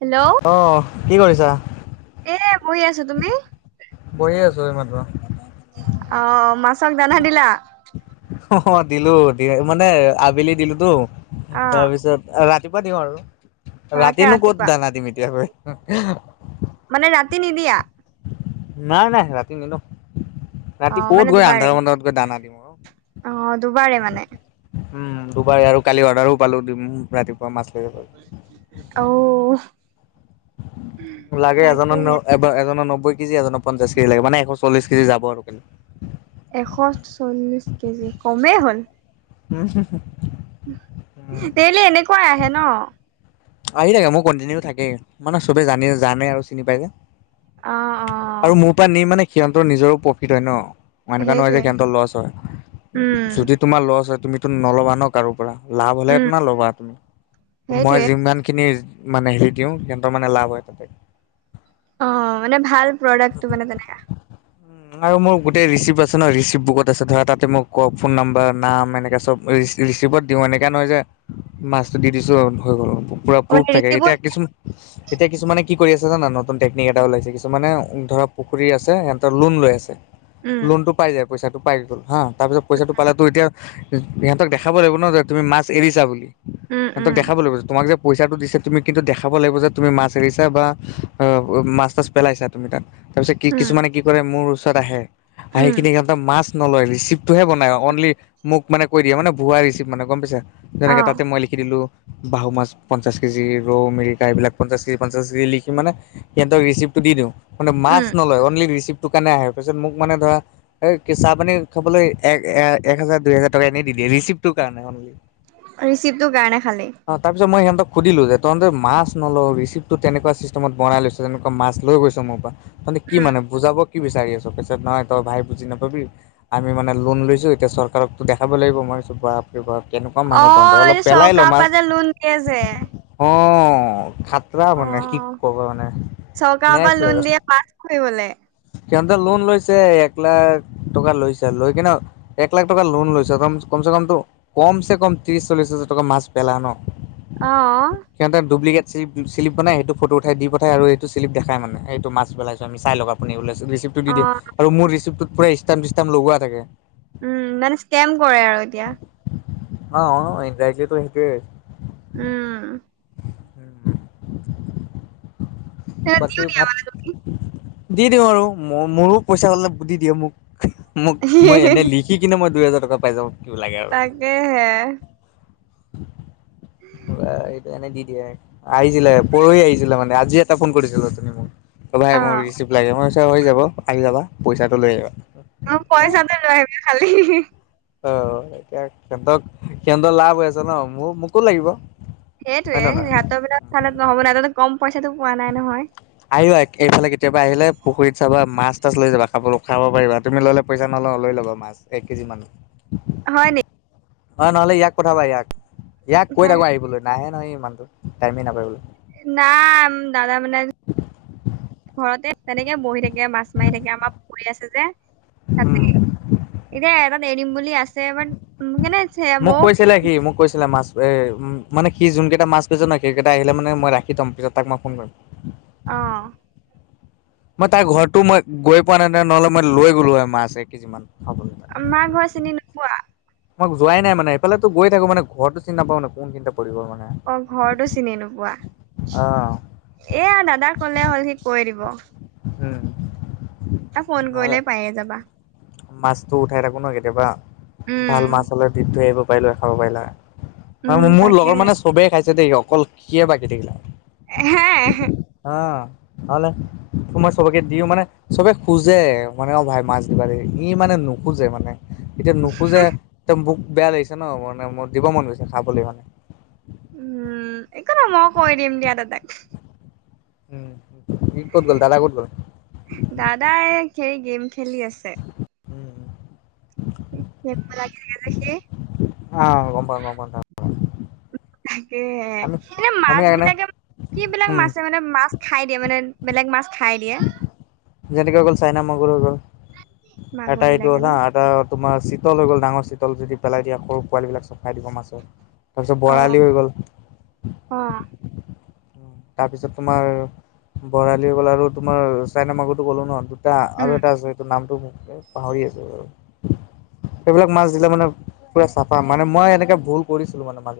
Hello. অ', কি কৰিছা। এ শুই আছো তুমি বহি আছো এমাত্ৰ। অ', মাছক দানা দিলা। অ', দিলো মানে আবেলি দিলোতো অ তাৰপিছত ৰাতি ৰাতিপোৱা দিওঁ আৰু, তাকে ৰাতিনো ক'ত ৰাতিপুৱা দানা দিম ইটিয়াগৈ। মানে ৰাতি নিদিয়া। নাই নাই ৰাতি নিদ, অ ৰাতি ক'ত মানে গৈ দুবাৰে আন্ধাৰ মুন্ধাৰ্ত গৈ দানা দিম আৰু। অ', দুবাৰে মানে। উম দুবাৰ আৰু কালি অৰ্ডাৰো পালো দিম ৰাতিপুৱা মাছ লৈ গ'ল। ঔ। লাগে এজন তাকেহে এজনক নব্বৈ কেজি এজনক পঞ্চাশ কেজি লাগে মানে আকৌ চল্লিশ কেজি যাব আৰু কিন এশ চল্লিছ কেজি কমেই হ'ল। উম হু হু [unintelligible] ডেইলী এনেকুৱাই আহে ন? আহি থাকে মোৰ কণ্টিনিউ থাকেই মানে চবে জানে জানে আৰু চিনি পাই যে। অ অ আৰু মোৰ পৰা নি মানে সিহঁতৰ নিজৰো প্ৰফিট হয় ন। মানে এনেকোৱা নহয় যে সেইটোৱে সিহঁতৰ লষ্ট উম হয়। তোমাৰ লষ্ট হয় তুমিটো নল'বা ন কাৰো পৰা, লাভ হ'লে উম হে ল'বা। মই সেইটোৱে ইমানখিনি মানে হেৰি দিওঁ সিঁহতৰ মানে লাভ হয়। অ' মানে ভাল প্ৰডাক্টটো মানে তেনেকােৱা। আৰু মোৰ গোটেই ৰিচিপ্ট আছে ন ৰিচিপ্ট বুকত আছে, ধৰা তাতে মোক ফোন নাম্বাৰ নাম এনেকা চব ৰিচিপত দিওঁ এনেকুৱা নহয় যে মাছটো দি দিছো হৈ গ'ল। পুৰা প্ৰুফ মানে থাকে, ৰিচিভত এতিয়া কিছুমানে এতিয়া কিছুমানে কি কৰি আছে জানা, নতুন টেকনিক এটা ওলাইছে কিছুমানে ধৰা পুখুৰী আছে সিহ'তৰ লোন লৈ আছে। উম লোনটো পাই যায় পইচাটো পাই গ'ল হা তাৰিছত পইচাটো পালাতো এতিয়া সিহঁতক দেখাব লাগিব ন যে তুমি মাছ এৰিছা বুলি, উম সিহঁতক উম দেখাব লাগিব তোমাক যে পইচাটো দিছে তুমি কিন্তু দেখাব লাগিব, যে তুমি মাছ এৰিছা বা মাছ তাছ পেলাইছা তুমি তাত। তাৰপিছত কি উম কিছুমানে কি কৰে মোৰ ওচৰত আহে, আহি উম কিনে মাছ নলয় ৰিচিপ তটোহে বনাই অনলি মোক মানে কৈ দিয়া মানে ভুৱা ৰিচিপ মানে গ'ম পাইছা অ যেনেকে তাতে মই লি লিখি দিলোঁ বাহু মাছ পঞ্চাছ কেজি ৰৌ মিৰিকা এইবিলাক পঞ্চাছ কেজি পঞ্চাছ কেজি লিখি মানে সিহঁতক ৰিচিপটো দিওঁ মানে মাছ উম নলয়, অনলি ৰিচিপ্টো কাৰণে আহে। পিছত মোক মানে ধৰা এই চাহ পানী খাবলৈ এক হাজাৰ দুই হাজাৰ টকা এনেই দি দিয়ে ৰিচিপ্টটোৰ কাৰণে অ'নলি। ৰিচিপটটোৰ কাৰণে খালি। অ' তাৰপিছত মই সিহঁতক সধিলো যে তহঁতে মাছ নলৱ, ৰিচিপটটো তেনেকুৱা চিষ্টেত বনাই লৈছ, তেনেকুৱা মাছ লৈছে মোক মানে উম কি মানে বুজাব কি বিচাৰি আছঁ, পিছে নহয় তই ভাই বুজি নাপাবি, আমি মানে লোন লৈছোঁ এতিয়া চৰকাৰক দেখাব লাগিব, মই বোলো বাপ ৰে' বাপ কেনেকুৱা মানুহ তঁহতে অ', এই অলপ পেলাই ল চৰকাৰৰ পৰা মাছ। যে লোন দিয়ে যে। অ' খাটৰা অ মানে কি ক'বা মানে নেক্স লেবেল। ফুৰিবলে? সিঁহতে লোন লৈছে এক লাখ টকা লৈছে, লৈ কিনে এক লাখ টকাৰ লোন লৈছে কমছে কম টো কমছে কম ত্ৰি চল্লিছ হাজাৰ টকা মাছ পেলাই ন। অ'। সিহঁতে ডুপ্লিকেট চিলিপ বনাই সেইটো ফটো উঠাই দি পঠাই, আৰু এইটো্ চিলিপ দেখাই মানে এইটো মাছ পেলাইছো আমি চাই লওঁক। আপনি ও ৰিচিপটো দি দিয়ে অ', আৰু মোৰ চিলিপটোট পুৰা ষ্টাম চষ্টাম লগোৱা থাকে। উম, জান কেম কৰে আৰু এতিয়া। অ' ইনডাইৰেক্টলি সেইটোৱে। উম। উ দিও বাকী দিয়া ভাত, মানে তুমি। দি দিওঁ আৰু ম মোৰো পইচা ওলালে দি দিয়ে মোক। মোক মই এনেই লিখি কিনে মই দুই হেজাৰ টকা পাই যওঁ, কিব লাগে আৰু। এহে উ এইটো এনে দি দিয়ে, আহিছিলে পৰহি আহিছিলে মানে আজি এটা ফোন কৰিছিল তুমি মোক। অ' ভাই মোৰ ৰিচিপ্ট লাগে, মই হৈ যাব আহি যাবা পইচাটো লৈ আহিবা। অ', পইচাটো লৈ আহিবি খালি। অ', এতিয়া সিহঁতক, সিহঁতৰ লাভ হৈ আছে ন, মোৰ মোকো লাগিব। সেইটোৱে, হয় নে নহয় সিহঁতৰবিলাক চালে নহব নহয়। সিহঁতেতো কম পইচাটো পোৱা নাই নহয়। আহিবা, এইফালে কেতিয়াবা আহিলে, পুখুৰীত চাবা মাছ-তাছ লৈ যাবা খাবলে। খাব পাৰিবা তুমি ল'লে পইচা নল'ওঁ লৈ ল'বা মাছ, এক কেজি মান। হয়, নেক অ', নহ'লে ইয়াক পঠাবা ইয়াক। ইয়াক, কৈ থাকোঁ আহিবলৈ। নাহে নহয় ইমানুহটো, টাইমেই নাপায় বোলে। [unintelligible] দাদা মানে ঘৰতে তেনেকে বহি থাকে, মাছ মাৰি থাকে, আমাৰ পুখুৰী আছে যে। তাতে, উম এতিয়া এটাত এৰি দিম বুলি আছে, বাট কেনে [unintelligible] মোক কৈছিলে সি, মোক কৈছিলে মাছ এ মানে সি যোন কেইটা মাছ লৈছে ন, সেই কেইটা আহিলে মানে মই ৰাখি থ'ম। পিছত তাক মই ফোন কৰিম। অ'। মই তাৰ ঘৰটো মই গৈ পোৱা নাই নহয়। নহ'লে মই লৈ গ'লো হয় মাছে এক কেজিমান খাবলৈ। মাৰ ঘৰ চিনি নোপোৱা মই যোৱাই নাই মানে, এইফালেটো গৈ থাকো মানে ঘৰটো চিনি নাপাওঁ ন, কোন সিনিতে পৰিব মানে। অ', ঘৰটো চিনি নোপোৱা। অ' এয়া দাদাক ক'লে হ'ল সি কৈ দিব। উম। তাক ফোন কৰিলে পাইয়ে যাবা। মাছতো উঠাই থাকো ন কেতিয়াবা, উম ভাল মাছ হ'লে দি থৈ আহিব পাৰিলো হয় খাব পাৰিলা উম হয়। মোৰ তাকে লগৰ মানে চবেই খাইছে দেই, অকল সি হে বাকি থাকিল। হে। অ'। তোমৰ চবকে দিওঁ মানে, চবে খোঁজে মানে, অ', ভাই মাছ দিবা দে। ই মানে নোখোজে মানে। এতিয়া নোখোজে একদম মোক বেয়া লাগিছে ন, মানে মোৰ দিব মন গৈছে খাবলৈ মানে। উম, একো নহয়, মই কৈ দিম দিয়া দাদাক। উম, সি ক'ত গ'ল, দাদা ক'ত গ'ল? দাদা, এই সেই গেম খেলি আছে। উম [unintelligible] লাগি থাকে যে সি। অ', গম পাওঁ, গম পাওঁ, তাৰ তাকে, আমি এনে আমি মাছ এনে বিলাকে, কি বিলাক উম মাছে মানে মাছ খাই দিয়ে মানে। বেলেগ মাছ খাই দিয়ে যেনেকে হৈ গ'ল, চাইনা মাগুৰ হৈ গ'ল। মাগুৰ এটা এইটো বিলাকে ন এটা, আৰু এটা তোমাৰ চিতল হৈ গ'ল, ডাঙৰ চিতল, যদি পেলাই দিয়া সৰু পোৱালিবিলাক চব খাই দিব মাছে। তাৰপিছত অ বৰালি হৈ গ'ল। অ তাৰপিছত তোমাৰ বৰালি হৈ গ'ল, আৰু তোমাৰ চাইনা মাগুৰটো ক'লো ন। এটা উম আৰু এটা আছে সেইটো নামটো পাহৰি আছোঁ। সেইবিলাক মাছ দিলে মানে পুৰা চাফা, মানে মই এনেকে ভুল কৰিছিলো মানে মাছ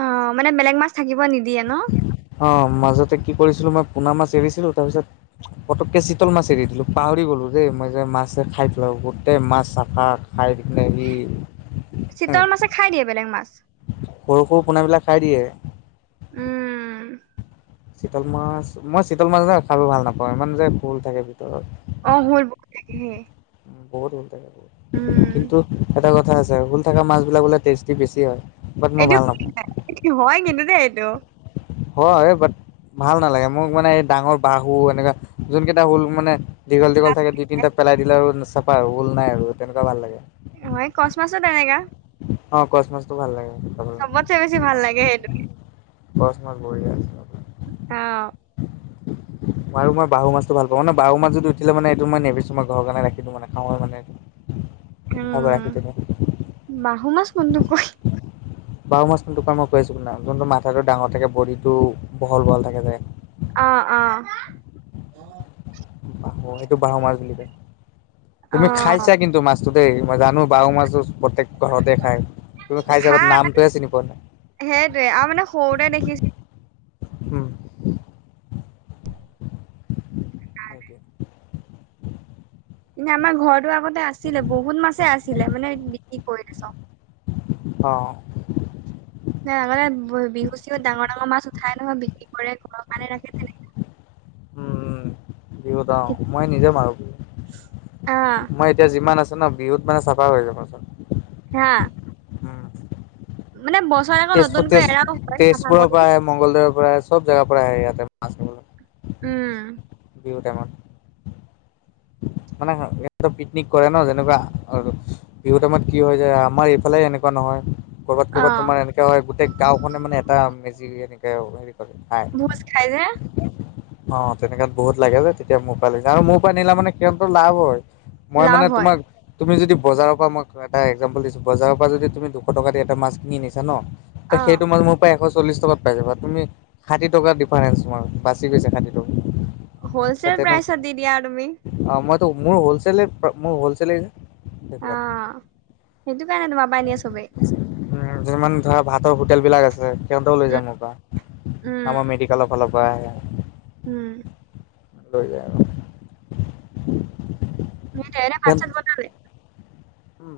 অ', মানে বেলেগ মাছ থাকিব নিদিয়ে ন। অ', মাজতে কি কৰিছিলো, মই পুনা মাছ এৰিছিলো তাৰপিছত পটকে চিতল মাছ এৰি দিলো, পাহৰি গ'লো দেই মই যে মাছ খাই পেলাব গোটেই মাছ চাফা। চিতল [unintelligible] মাছে খাই দিয়ে বেলেগ মাছ। সৰু সৰু পোনাবিলাক খাই দিয়ে। উম। চিতল মাছ মই চিতল মাছ যে খাব ভাল নাপাওঁ ইমান যে হুল থাকে ভিতৰত। অ হুল বহুত তাকেহে। বহুত হুল থাকে, কিন্তু এটা কথা আছে হুল থকা মাছবিলাক বোলে টেষ্টি বেছি হয়। বাট মই ভাল এইটো হয় কিন্তু দেই এইটো। হয় বাট ভাল নালাগে মোক মানে এই ডাঙৰ বাহু এনেকুৱা যোন কেইটা হুল মানে দীঘল দীঘল থাকে দুই, তিনিটা পেলাই দিলে আৰু চাফা আৰু হুল নাই আৰু তেনেকুৱা ভাল লাগে। অ এই ক'চ মাছো তেনেকুৱা। অ ক'চ মাছটো ভাল লাগে। খাবলৈ চবতচে বেছি ভাল লাগে সেইটো। ক'চ মাছ বঢ়িয়া। অ। আৰু মই বাহু মাছটো ভালাপাওঁ মানে বাহু মছ যদি উঠিলে মানে এইটো মই নেবিছো মই ঘৰ কাৰণে ৰাখি দিওঁ মানে খাওঁ মানে। খাব উম। ৰাখি থৈ দিওঁ। বাহু মাছ কোনটোক কই? বাহু মাছ কোনটোক কই মই কৈ আছো যোনটো মাথাটো ডাঙৰ থাকে বডিটো বহল বহল থাকে যে। অ অ। ক সেইটো বাহু মাছ বুলি কয় তুমি অ' খাইছা কিন্তু মাছ মাছটো দেই মই জানো বাহু মাছটো প্ৰত্যেক ঘৰতে খায়। তুমি খাইছা বাট খাই নামটোহে চিনি পোৱা নাই সেইটোৱে আৰু মানে সৰুতে দেখিছো। উম। সেইটোৱে ইনে আমাৰ ঘৰটো আগতে আছিলে বহুত মাছেই আছিলে মানে বিক্ৰী কৰিলে চব। অ। আগতে বিহু-চিহুত ডাঙৰ ডাঙৰ মাছ উঠাই নহয় বিক্ৰী কৰে ঘৰৰ কাৰণে ৰাখে তেনেকে। উম উম, বিহুত অ মই নিজে মাৰো। অ। মই এতিয়া যিমান আছে ন বিহুত মানে চাফা কৰি দিওঁ মই চব। হা। উম। মানে বছৰত আকৌ তেজপুৰ তেজ নতুনকৈ এৰাও হয় চাফা তেজপুৰৰ পৰা কৰিম। আহে মংগলদৈৰ পৰা আহে চব জেগাৰ পৰাই আহে ইয়াতে মাছ খাবলৈ উম। বিহু টাইমত। মানে ইয়াতো পিকনিক কৰে ন যেনেকুৱা আৰু বিহুৰ টাইমত কি হয় যায় আমাৰ এইফালে এনেকুৱা নহয়। ক'ৰবাত অ ক'ৰবাত তোমাৰ এনেকা হয় গোটেই গাঁওখনে মানে এটা মেজি এনেকে হেৰি কৰে খাই। ভোজ খাই যে। অ তেনেকাত বহুত লাগে যে তেতিয়া মোৰ পৰাই লৈ যায় আৰু মোৰ পৰা নিলে মানে সিহঁতৰ লাভ হয়। মই মানে লাভ হয় তোমাক তুমি যদি বজাৰৰ পৰা মই কিবা এটা একজাম্পুল দিছো বজাৰৰ পৰা যদি তুমি দুশ টকা দি এটা মাছ কিনি নিছা ন ত অ সেইটো মাছ মোৰ এশ চল্লিশ টকাত পাই যাবা, তুমি ষাঠি টকাৰ ডিফাৰেন্ঞ্চ তোমাৰ বাচি গৈছে ষাঠি টকা। হলচেল তেনে প্ৰাইছত দি দিয়া তুমি। অ মইটো মোৰ হলছেলেই মোৰ হলছেলেই। অ সেইটো কাৰণে সেইটো কাৰণে তোমাৰ পৰা নিয়ে চবেই [unintelligible] উম যিমান ধৰা ভাতৰ হোটেল বিলাক আছে সিহঁতেও লৈ উম যায় মোৰ পৰা উম আমাৰ মেডিকেলৰ ফালৰ। বা উম। লৈ যায় আৰু। [inaudible] [unintelligible] ভাত সিহঁত চাত বনালি।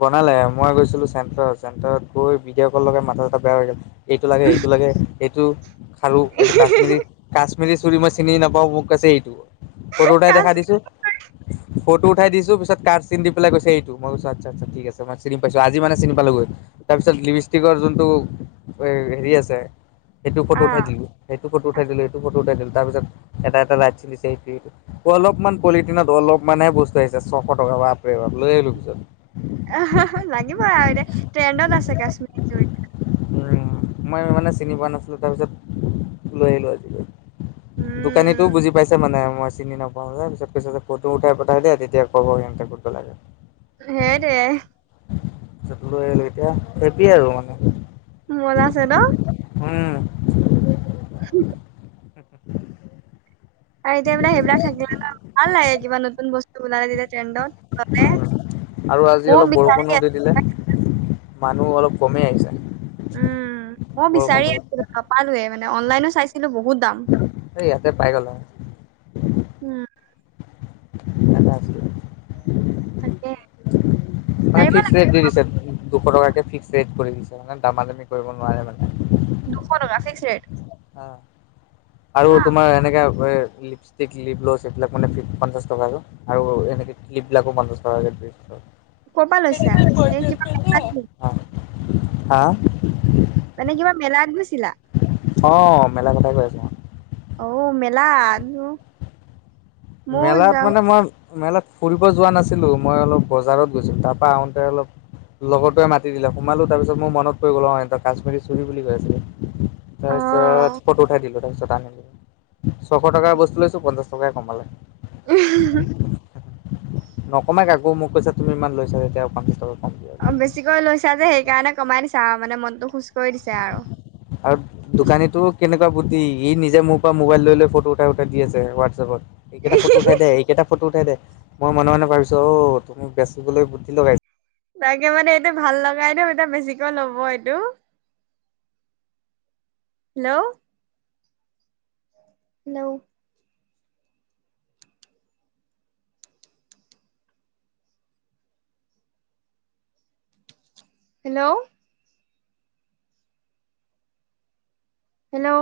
বনালে মই গৈছিলো চেণ্টাৰত, চেণ্টাৰত গৈ ভিডিঅ' ক'ল লগাই মাথা চাথা বেয়া হৈ গ'ল। এইটো লাগে এইটো লাগে এইটো খাৰু এইটো কাশ্মীৰী কাচ মিলি চুৰি মই চিনি নাপাওঁ মোক কৈছে [unintelligible] ফটো তাই দেখাই কাশ্মীৰ দিছোঁ। ফটো উঠাই দিছোঁ পিছত কাৰ চিন দি পেলাই কৈছে এইটো মই আচ্ছা আচ্ছা ঠিক আছে মই চিনি পাইছোঁ আজি মানে চিনি পালোঁ গৈ তাৰপিছত লিপিষ্টিকৰ যোনটো। হেৰি আছে সেইটো ফটো অ উঠাই দিলোঁ সেইটো ফটো উঠাই দিলোঁ সেইটো ফটো উঠাই দিলোঁ তাৰপিছত। এটা এটাত ৰাইট চিন দিছে এইটো, এইটো। অলপমান পলিথিনত অলপমানহে বস্তু আহিছে ছশ টকা বাপৰে বাপ লৈ আহিলোঁ পিছত। [unintelligible] লাগিবই আৰু এতিয়া ট্ৰেণ্ডত আছে কাশ্মীৰী চুৰি। উম মই মানে চিনি পোৱা নাছিলো তাৰ পিছত লৈ আহিলো আজিলৈ। দোকানীটোও উম বুজি পাইছে মানে মই চিনি নাপ [unintelligible] পিছত কৈছে যে ফটো উঠাই পঠাই দিয়া তেতিয়া ক'ব সিহঁতে ক'ব কোনটো লাগে। হে দে। [unintelligible] লৈ আহিলো এতিয়া হেপি আৰু মানে। [unintelligible] হুম। [inaudible] [inaudible] আৰু এতিয়া মানে সেই বিলাক থাকিল ভাল লাগে কিবা নতুন বস্তু উলাই দিলে ট্ৰেণ্ডত। গ'লে উম আৰু আজি ময়ো অলপ বিচাৰি বৰষুণও দি আছিলো দিলে। পাই। মানুহ অলপ কমেই আহিছে। উম মই বৰষুণটো বিচাৰি আছিলোঁ নাপালোৱে মানে অনলাইনত চাইছিলোঁ বহুত। দাম। এই ইয়াতে পাই গ'লা। উম। এটা আছিলে। তাকে। মানে বিচাৰিব ফিক্স লাগে ৰেট দি দিছে দুশ টকাকে ফিক্স ৰেট কৰি দিছে মানে দামা দামি কৰিব নোৱাৰে মানে। দুশ টকা ফিক্স ৰেট। অ আৰু হা তোমাৰ এনেকা এই লিপছ ক্লিপ্ল লিপ লজ সেই বিলাক মানে পঞ্চাছ টকা আৰু, আৰু এনেকৈ ক্লিপবিলাকো পঞ্চাছ টকাকে। [unintelligible] ক'ৰ পৰা লৈছা? এই কিবা। [unintelligible] অ, হা। মানে কিবা মেলাত গৈছিলা। অ মেলাৰ কথাই কৈ আছোঁ মই। ঔ মেলা। [unintelligible] মেলাত মানে মই। মেলাত ফুৰিব যোৱা নাছিলো মই অলপ বজাৰত গৈছিলোঁ তাৰ পৰা আহোঁতে অলপ। লগৰটোৱে মাতি দিলে সোমালো তাৰপিছত মোৰ মনত পৰি গ'ল অ সিহঁতে কাশ্মীৰী চুৰি বুলি কৈ আছিলে। অ' তাৰপিছত ফটো উঠাই দিলোঁ তাৰ পিছত আনিলোঁ। ছশ টকাৰ বস্তু লৈছো পঞ্চাশ টকাই কমালে নকমাই কাকো মোক কৈছে তুমি ইমান লৈছা যেতিয়া পঞ্চাশ টকা কম দিয়া। অ' বেছিকৈ লৈছা যে সেই কাৰণে কমাই দিছে আৰু মানে মনটো খুশ কৰি দিছে আৰু আৰু [unintelligible] দোকানিটোৰ কেনেকুৱা বুদ্ধি সি নিজে মোৰ পৰা মোবাইল লৈ লৈ ফটো উঠাই উঠাই দি আছে হোৱাটছএপত এইকেইটা ফটো উঠাই দে এইকেইটা ফটো উঠাই দে মই মনে মনে ভাবিছো অ তুমি বেচিবলৈ বুদ্ধি লগাইছা তাকে মানে এইটো ভাল লগাই দিও এতিয়া বেছিকৈ ল'ব এইটো হেল্ল' হেল্ল হেল্ল' হেল্ল'